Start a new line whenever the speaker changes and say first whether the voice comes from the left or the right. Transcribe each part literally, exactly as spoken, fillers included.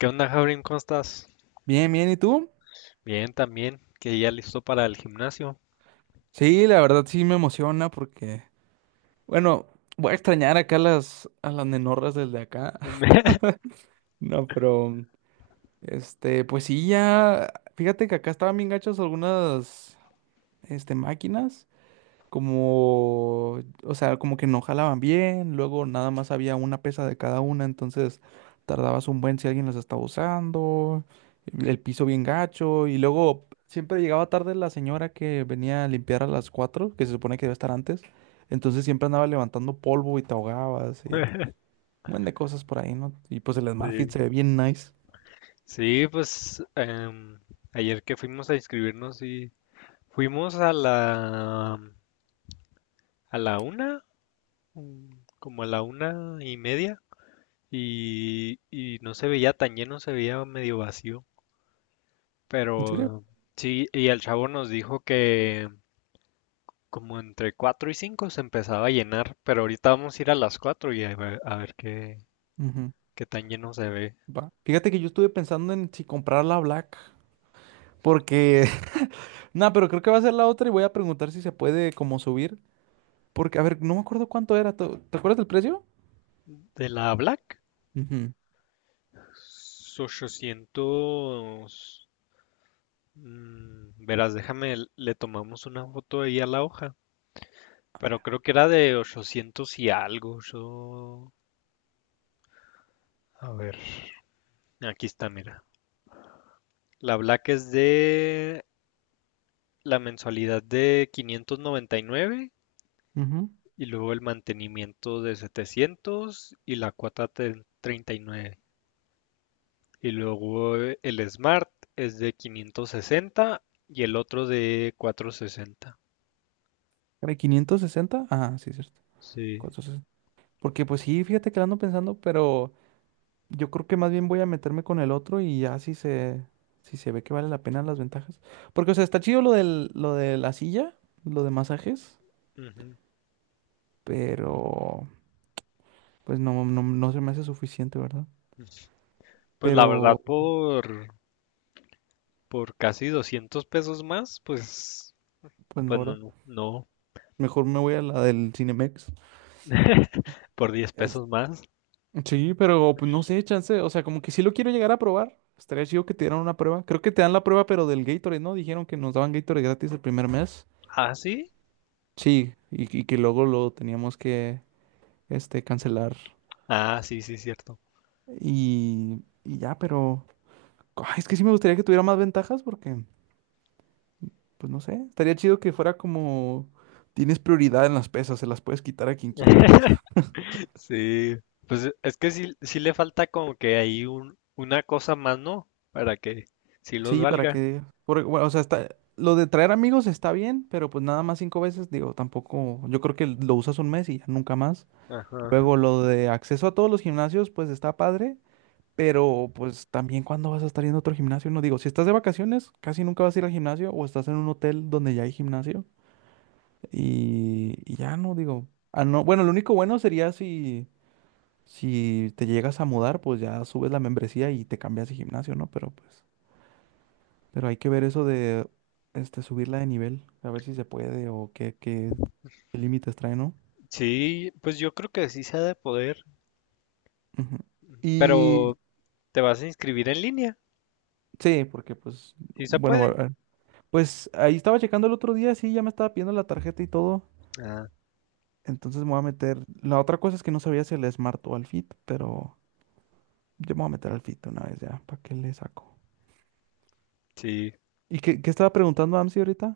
left: ¿Qué onda, Javrin? ¿Cómo estás?
right: Bien, bien, ¿y tú?
left: Bien, también, que ya listo para el gimnasio.
right: Sí, la verdad sí me emociona porque, bueno, voy a extrañar acá a las, a las nenorras desde acá. No, pero, este, pues sí, ya, fíjate que acá estaban bien gachas algunas, este, máquinas. Como, o sea, como que no jalaban bien, luego nada más había una pesa de cada una, entonces tardabas un buen si alguien las estaba usando, el piso bien gacho, y luego siempre llegaba tarde la señora que venía a limpiar a las cuatro que se supone que debe estar antes, entonces siempre andaba levantando polvo y te ahogabas y un buen de cosas por ahí, ¿no? Y pues el Smart Fit
left: Sí,
right: se ve bien nice.
left: sí, pues em, ayer que fuimos a inscribirnos y fuimos a la a la una, mm, como a la una y media, y, y no se veía tan lleno, se veía medio vacío.
right: ¿En serio?
left: Pero sí, y el chavo nos dijo que como entre cuatro y cinco se empezaba a llenar, pero ahorita vamos a ir a las cuatro y a ver, a ver qué,
right: Ujú.
left: Qué tan lleno se ve.
right: Va. Fíjate que yo estuve pensando en si comprar la Black, porque... No, pero creo que va a ser la otra y voy a preguntar si se puede como subir. Porque, a ver, no me acuerdo cuánto era. ¿Te, te acuerdas del precio?
left: De la Black,
right: Ujú,
left: ochocientos... mm, verás, déjame, le tomamos una foto ahí a la hoja. Pero creo que era de ochocientos y algo. Yo... A ver. Aquí está, mira. La Black es de la mensualidad de quinientos noventa y nueve y nueve,
right: ujú.
left: y luego el mantenimiento de setecientos y la cuota de treinta y nueve. Y luego eh, el Smart es de quinientos sesenta y el otro de cuatrocientos sesenta.
right: ¿Era quinientos sesenta? Ah, sí, cierto.
left: Sí.
right: cuatrocientos sesenta. Porque pues sí, fíjate que lo ando pensando, pero yo creo que más bien voy a meterme con el otro y ya si se, si se ve que vale la pena las ventajas. Porque, o sea, está chido lo del, lo de la silla, lo de masajes,
left: Ujú.
right: pero pues no, no, no se me hace suficiente, ¿verdad?
left: Pues la
right: Pero,
left: verdad, por, por casi doscientos pesos más, pues,
right: pues no,
left: pues no,
right: ¿verdad?
left: no, no,
right: Mejor me voy a la del Cinemex.
left: por diez pesos más.
right: Sí, pero pues no sé, chance. O sea, como que sí lo quiero llegar a probar. Estaría chido que te dieran una prueba. Creo que te dan la prueba, pero del Gatorade, ¿no? Dijeron que nos daban Gatorade gratis el primer mes.
left: Ah, sí.
right: Sí, y, y que luego lo teníamos que, este, cancelar.
left: Ah, sí, sí, cierto.
right: Y, y ya, pero... Ay, es que sí me gustaría que tuviera más ventajas porque, pues no sé, estaría chido que fuera como... Tienes prioridad en las pesas, se las puedes quitar a quien quieras.
left: Sí, pues es que sí, sí le falta como que hay un, una cosa más, ¿no? Para que sí los
right: Sí, para
left: valga.
right: que, porque, bueno, o sea, está, lo de traer amigos está bien, pero pues nada más cinco veces, digo, tampoco, yo creo que lo usas un mes y ya nunca más.
left: Ajá.
right: Luego lo de acceso a todos los gimnasios, pues está padre, pero pues también cuando vas a estar yendo a otro gimnasio, no digo, si estás de vacaciones, casi nunca vas a ir al gimnasio o estás en un hotel donde ya hay gimnasio y, y ya no, digo, ah, no, bueno, lo único bueno sería si, si te llegas a mudar, pues ya subes la membresía y te cambias de gimnasio, ¿no? Pero pues... Pero hay que ver eso de este, subirla de nivel, a ver si se puede o qué, qué, qué límites trae, ¿no?
left: Sí, pues yo creo que sí se ha de poder,
right: Ujú. Y
left: pero ¿te vas a inscribir en línea?
right: sí, porque pues,
left: Sí se
right: bueno,
left: puede.
right: a- pues ahí estaba checando el otro día, sí, ya me estaba pidiendo la tarjeta y todo.
left: Ah,
right: Entonces me voy a meter. La otra cosa es que no sabía si al Smart o al Fit, pero yo me voy a meter al Fit una vez ya, ¿para qué le saco?
left: sí.
right: ¿Y qué, qué estaba preguntando Amsi ahorita?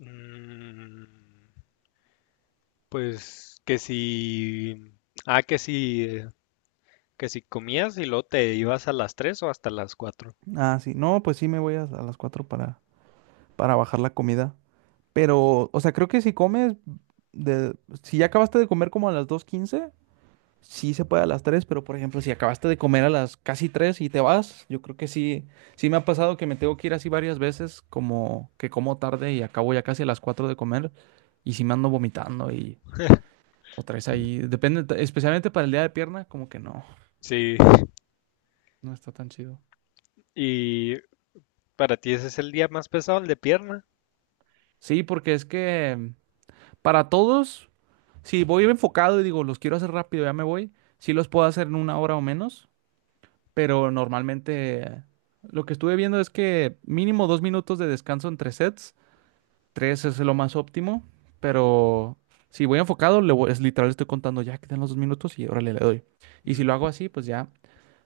left: Mm, pues que si... Ah, que si... eh, que si comías y luego te ibas a las tres o hasta las cuatro.
right: Ah, sí, no, pues sí me voy a, a las cuatro para, para bajar la comida. Pero, o sea, creo que si comes, de, si ya acabaste de comer como a las dos quince, sí se puede a las tres, pero por ejemplo, si acabaste de comer a las casi tres y te vas, yo creo que sí, sí me ha pasado que me tengo que ir así varias veces, como que como tarde y acabo ya casi a las cuatro de comer y sí me ando vomitando y otra vez ahí, depende, t- especialmente para el día de pierna, como que no,
left: Sí.
right: no está tan chido.
left: ¿Y para ti ese es el día más pesado, el de pierna?
right: Sí, porque es que para todos, si voy enfocado y digo, los quiero hacer rápido, ya me voy, sí los puedo hacer en una hora o menos. Pero normalmente lo que estuve viendo es que mínimo dos minutos de descanso entre sets, tres es lo más óptimo, pero si voy enfocado, le voy- es literal, estoy contando ya, quedan los dos minutos y órale, le doy. Y si lo hago
left: Mm,
right: así, pues ya,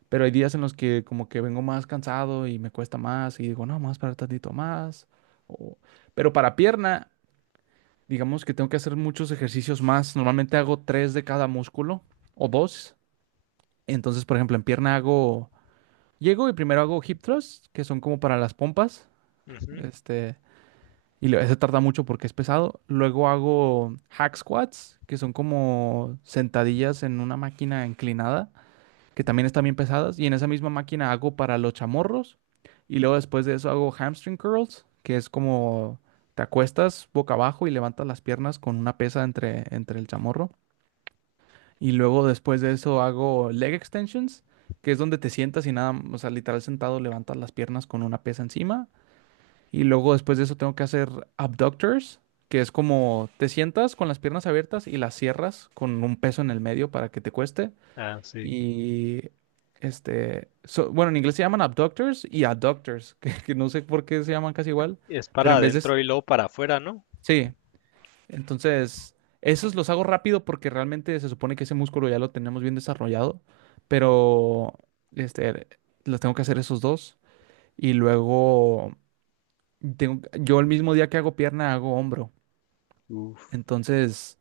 right: pero hay días en los que como que vengo más cansado y me cuesta más y digo, no, más para tantito más. o- Pero para pierna, digamos que tengo que hacer muchos ejercicios más, normalmente hago tres de cada músculo o dos, entonces por ejemplo en pierna hago... Llego y primero hago hip thrust, que son como para las pompas.
left: ujú.
right: Este, y lo- ese tarda mucho porque es pesado. Luego hago hack squats, que son como sentadillas en una máquina inclinada, que también están bien pesadas. Y en esa misma máquina hago para los chamorros. Y luego después de eso hago hamstring curls, que es como te acuestas boca abajo y levantas las piernas con una pesa entre, entre el chamorro. Y luego después de eso hago leg extensions, que es donde te sientas y nada, o sea, literal sentado levantas las piernas con una pesa encima. Y luego después de eso tengo que hacer abductors, que es como te sientas con las piernas abiertas y las cierras con un peso en el medio para que te cueste.
left: Ah, sí.
right: Y este, so- bueno, en inglés se llaman abductors y adductors, que, que no sé por qué se llaman casi igual,
left: Es
right: pero
left: para
right: en vez de,
left: adentro y luego para afuera, ¿no?
right: sí, entonces, esos los hago rápido porque realmente se supone que ese músculo ya lo tenemos bien desarrollado, pero este, los tengo que hacer esos dos y luego tengo- yo el mismo día que hago pierna hago hombro.
left: Uf.
right: Entonces,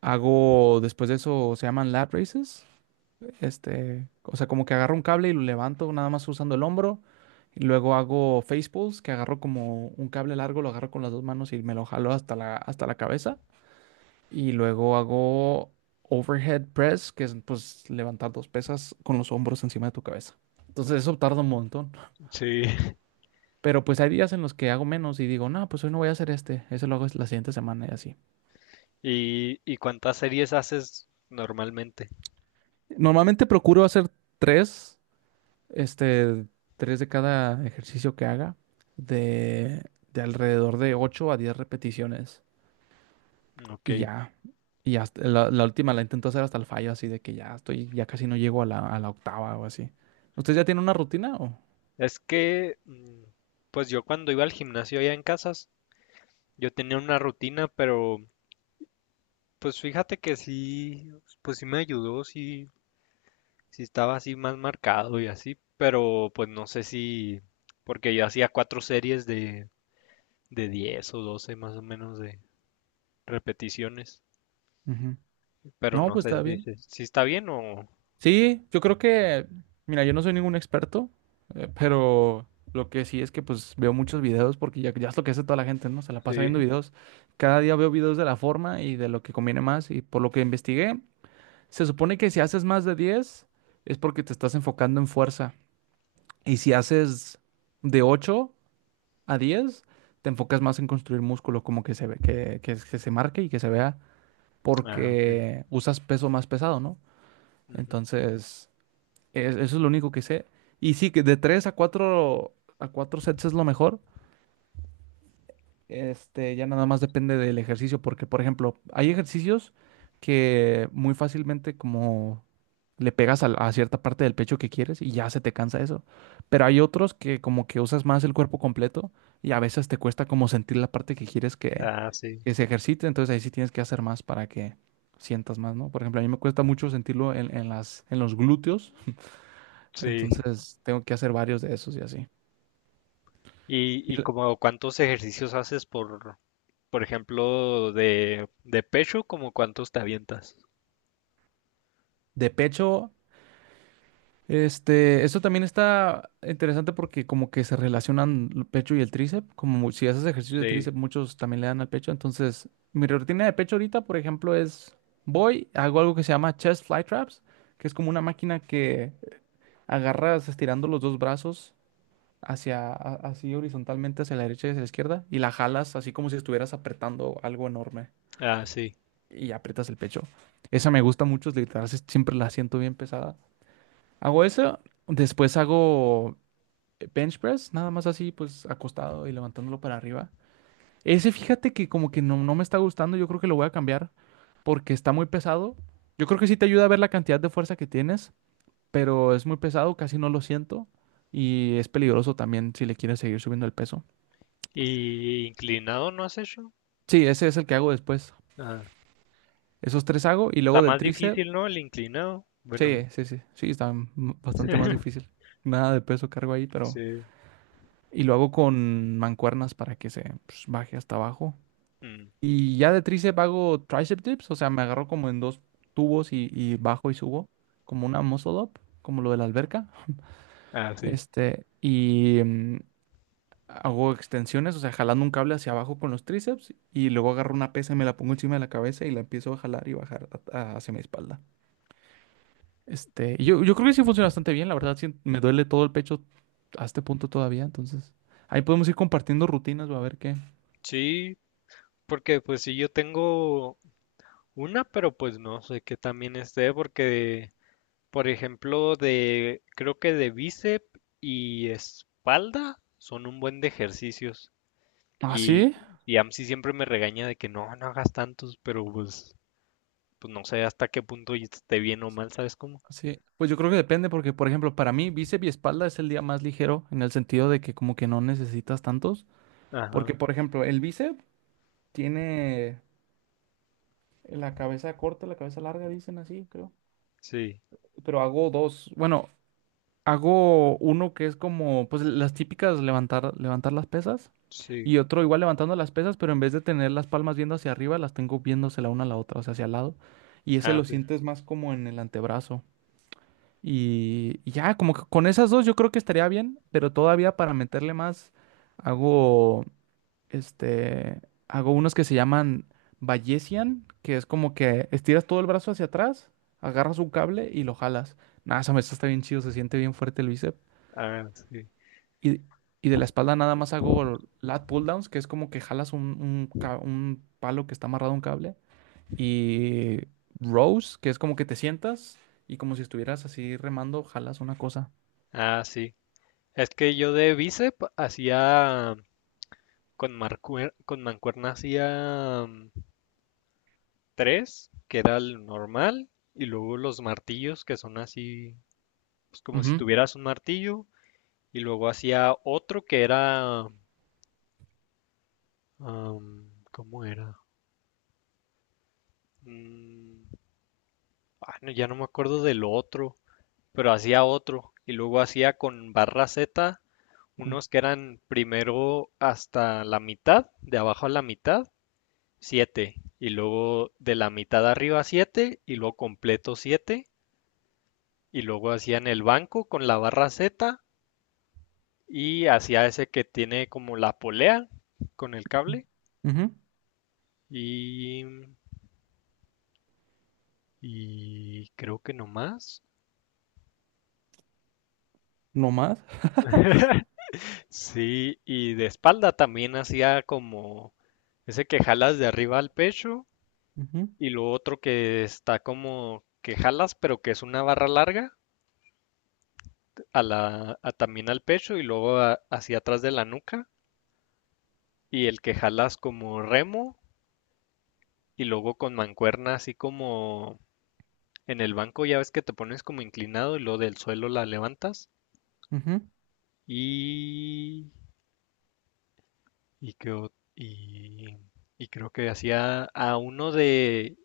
right: hago después de eso se llaman lat raises, este, o sea, como que agarro un cable y lo levanto nada más usando el hombro. Y luego hago face pulls, que agarro como un cable largo, lo agarro con las dos manos y me lo jalo hasta la, hasta la cabeza. Y luego hago overhead press, que es pues levantar dos pesas con los hombros encima de tu cabeza. Entonces eso tarda un montón.
left: Sí.
right: Pero pues hay días en los que hago menos y digo, no, pues hoy no voy a hacer este. Ese lo hago la siguiente semana y así.
left: ¿Y, y cuántas series haces normalmente?
right: Normalmente procuro hacer tres, este, tres de cada ejercicio que haga, de, de alrededor de ocho a diez repeticiones.
left: Ok.
right: Y ya. Y hasta- la, la última la intento hacer hasta el fallo, así de que ya estoy, ya casi no llego a la, a la octava o así. ¿Usted ya tiene una rutina o?
left: Es que, mm, pues yo cuando iba al gimnasio allá en Casas, yo tenía una rutina, pero pues fíjate que sí, pues sí me ayudó, sí, sí estaba así más marcado y así, pero pues no sé si, porque yo hacía cuatro series de, de diez o doce más o menos de repeticiones,
right: Ujú.
left: pero
right: No,
left: no
right: pues
left: sé
right: está
left: si,
right: bien.
left: si, si está bien o...
right: Sí, yo creo que, mira, yo no soy ningún experto, eh, pero lo que sí es que pues veo muchos videos porque ya, ya es lo que hace toda la gente, ¿no? Se la
left: Sí.
right: pasa viendo videos. Cada día veo videos de la forma y de lo que conviene más y por lo que investigué, se supone que si haces más de diez es porque te estás enfocando en fuerza y si haces de ocho a diez te enfocas más en construir músculo, como que se ve, que, que que se marque y que se vea
left: Ah, ok.
right: porque usas peso más pesado, ¿no?
left: Ujú.
right: Entonces, es- eso es lo único que sé. Y sí, que de tres a cuatro a cuatro sets es lo mejor. Este, ya nada más depende del ejercicio, porque, por ejemplo, hay ejercicios que muy fácilmente como le pegas al- a, cierta parte del pecho que quieres y ya se te cansa eso. Pero hay otros que como que usas más el cuerpo completo y a veces te cuesta como sentir la parte que quieres que,
left: Ah, sí.
right: que se ejercite, entonces ahí sí tienes que hacer más para que sientas más, ¿no? Por ejemplo, a mí me cuesta mucho sentirlo en, en las, en los glúteos,
left: Sí.
right: entonces tengo que hacer varios de esos y así. Y
left: ¿Y, y
right: l-
left: como cuántos ejercicios haces? por, Por ejemplo, de, de pecho, ¿como cuántos te avientas?
right: de pecho, este, eso también está interesante porque como que se relacionan el pecho y el tríceps, como mu- si haces ejercicio de
left: Sí.
right: tríceps, muchos también le dan al pecho. Entonces, mi rutina de pecho ahorita, por ejemplo, es voy, hago algo que se llama chest fly traps, que es como una máquina que agarras estirando los dos brazos hacia a- así horizontalmente hacia la derecha y hacia la izquierda y la jalas así como si estuvieras apretando algo enorme.
left: Ah, sí.
right: Y aprietas el pecho. Esa me gusta mucho, es literal, si- siempre la siento bien pesada. Hago eso, después hago bench press, nada más así, pues acostado y levantándolo para arriba. Ese fíjate que como que no, no me está gustando, yo creo que lo voy a cambiar porque está muy pesado. Yo creo que sí te ayuda a ver la cantidad de fuerza que tienes, pero es muy pesado, casi no lo siento y es peligroso también si le quieres seguir subiendo el peso.
left: ¿Y inclinado no has hecho?
right: Sí, ese es el que hago después.
left: Ah,
right: Esos tres hago y
left: está
right: luego del
left: más
right: tríceps.
left: difícil, ¿no? El inclinado. Bueno,
right: Sí, sí, sí, sí, está m- bastante más difícil. Nada de peso cargo ahí, pero...
left: sí.
right: Y lo hago con mancuernas para que se pues, baje hasta abajo.
left: Mm,
right: Y ya de tríceps hago tricep dips, o sea, me agarro como en dos tubos y, y bajo y subo, como una muscle up, como lo de la alberca.
left: ah, sí.
right: Este, y mm, hago extensiones, o sea, jalando un cable hacia abajo con los tríceps y luego agarro una pesa y me la pongo encima de la cabeza y la empiezo a jalar y bajar a- a- hacia mi espalda. Este, y yo, yo creo que sí funciona bastante bien, la verdad, sí, me duele todo el pecho a este punto todavía, entonces ahí podemos ir compartiendo rutinas, va a ver qué.
left: Sí, porque pues sí, yo tengo una, pero pues no sé qué también esté, porque, por ejemplo, de, creo que de bíceps y espalda son un buen de ejercicios.
right: Ah,
left: Y,
right: sí,
left: y AMSI siempre me regaña de que no, no hagas tantos, pero pues pues no sé hasta qué punto y esté bien o mal, ¿sabes cómo?
right: sí, pues yo creo que depende porque, por ejemplo, para mí bíceps y espalda es el día más ligero en el sentido de que como que no necesitas tantos, porque,
left: Ajá,
right: por ejemplo, el bíceps tiene la cabeza corta, la cabeza larga, dicen así, creo,
left: sí,
right: pero hago dos, bueno, hago uno que es como, pues las típicas levantar, levantar las pesas
left: sí.
right: y otro igual levantando las pesas, pero en vez de tener las palmas viendo hacia arriba, las tengo viéndose la una a la otra, o sea, hacia el lado. Y ese
left: Ah,
right: lo
left: sí.
right: sientes más como en el antebrazo. Y y ya, como que con esas dos yo creo que estaría bien, pero todavía para meterle más, hago, este, hago unos que se llaman Bayesian, que es como que estiras todo el brazo hacia atrás, agarras un cable y lo jalas. Nada, esa me está bien chido, se siente bien fuerte el bíceps.
left: Ah, sí.
right: Y, y de la espalda nada más hago lat pull downs, que es como que jalas un, un ca- un palo que está amarrado a un cable. Y rows, que es como que te sientas y como si estuvieras así remando, jalas una cosa.
left: Ah, sí. Es que yo de bíceps hacía con marcue- con mancuerna hacía mm, tres, que era el normal, y luego los martillos, que son así, pues como si
right: Ujú,
left: tuvieras un martillo, y luego hacía otro que era, am, ¿cómo era? Mm, ah, no, ya no me acuerdo del otro, pero hacía otro y luego hacía con barra Z
right: ujú,
left: unos que eran primero hasta la mitad, de abajo a la mitad, siete, y luego de la mitad arriba siete, y luego completo siete, y luego hacía en el banco con la barra Z, y hacía ese que tiene como la polea con el cable,
right: ujú.
left: y y creo que no más.
right: No más.
left: Sí, y de espalda también hacía como ese que jalas de arriba al pecho,
right: Ujú,
left: y lo otro que está como que jalas, pero que es una barra larga, a la, a- también al pecho y luego a- hacia atrás de la nuca. Y el que jalas como remo, y luego con mancuerna así como en el banco, ya ves que te pones como inclinado y luego del suelo la levantas.
right: ujú.
left: Y... Y, que, o- y, y creo que hacía a uno de...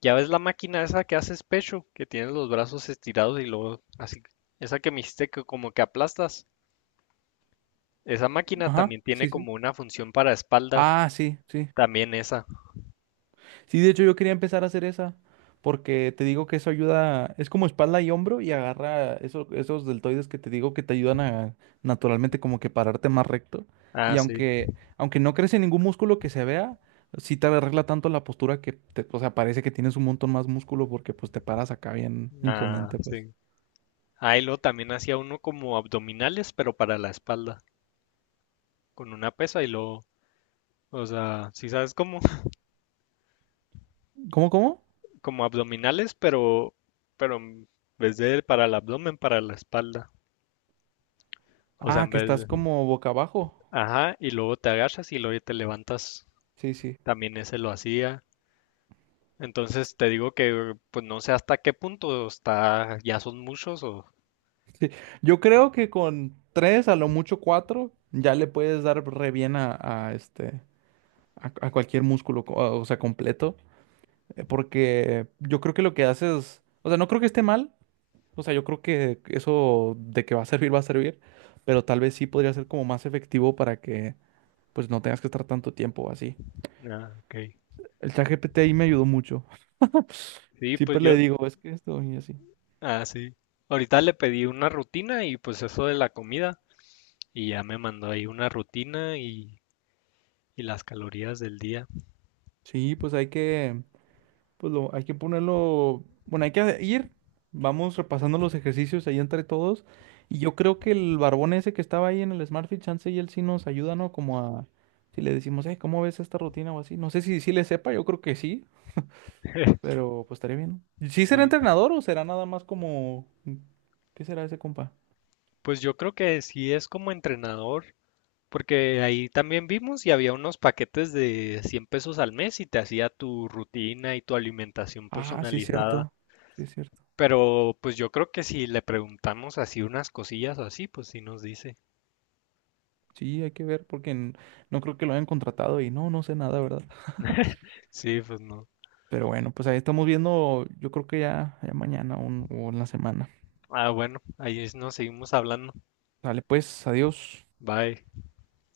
left: Ya ves la máquina esa que haces pecho, que tienes los brazos estirados y luego así... Esa que me hiciste que como que aplastas. Esa máquina
right: Ajá.
left: también tiene
right: Sí, sí.
left: como una función para espalda,
right: Ah, sí, sí.
left: también esa.
right: Sí, de hecho yo quería empezar a hacer esa, porque te digo que eso ayuda, es como espalda y hombro y agarra eso- esos deltoides que te digo que te ayudan a naturalmente como que pararte más recto.
left: Ah,
right: Y
left: sí.
right: aunque, aunque no crece ningún músculo que se vea, sí te arregla tanto la postura que te, o sea, parece que tienes un montón más músculo porque pues te paras acá bien
left: Ah,
right: imponente, pues.
left: sí. Ahí lo también hacía uno como abdominales, pero para la espalda, con una pesa y lo, o sea, si sabes como,
right: ¿Cómo, cómo?
left: como abdominales, pero, pero en vez de para el abdomen, para la espalda. O sea,
right: Ah,
left: en
right: que
left: vez
right: estás
left: de-
right: como boca abajo.
left: ajá, y luego te agachas y luego te levantas.
right: Sí, sí.
left: También ese lo hacía. Entonces te digo que, pues no sé hasta qué punto está, ya son muchos o,
right: Sí. Yo creo que con tres, a lo mucho cuatro, ya le puedes dar re bien a, a este. A, a cualquier músculo, co- o sea, completo, eh, porque yo creo que lo que haces, o sea, no creo que esté mal, o sea, yo creo que eso de que va a servir, va a servir, pero tal vez sí podría ser como más efectivo para que, pues, no tengas que estar tanto tiempo así.
left: ah, ok.
right: El chat G P T ahí me ayudó mucho.
left: Sí, pues
right: Siempre
left: yo...
right: le digo, es que esto y así.
left: Ah, sí. Ahorita le pedí una rutina y pues eso de la comida, y ya me mandó ahí una rutina y, y las calorías del día.
right: Sí, pues hay que... Pues lo, hay que ponerlo, bueno, hay que ir, vamos repasando los ejercicios ahí entre todos. Y yo creo que el barbón ese que estaba ahí en el smart fit, chance y él sí nos ayuda, ¿no? Como a, si le decimos, hey, ¿cómo ves esta rutina o así? No sé si sí le sepa, yo creo que sí, pero pues estaría bien, ¿no? ¿Sí será
left: Sí.
right: entrenador o será nada más como, qué será ese compa?
left: Pues yo creo que sí es como entrenador, porque ahí también vimos y había unos paquetes de cien pesos al mes y te hacía tu rutina y tu alimentación
right: Ah, sí es
left: personalizada.
right: cierto, sí es cierto.
left: Pero pues yo creo que si le preguntamos así unas cosillas o así, pues sí nos dice.
right: Sí, hay que ver porque n- no creo que lo hayan contratado y no, no sé nada, ¿verdad?
left: Sí, pues no.
right: Pero bueno, pues ahí estamos viendo, yo creo que ya, ya mañana o, o en la semana.
left: Ah, bueno, ahí nos seguimos hablando.
right: Dale, pues, adiós.
left: Bye.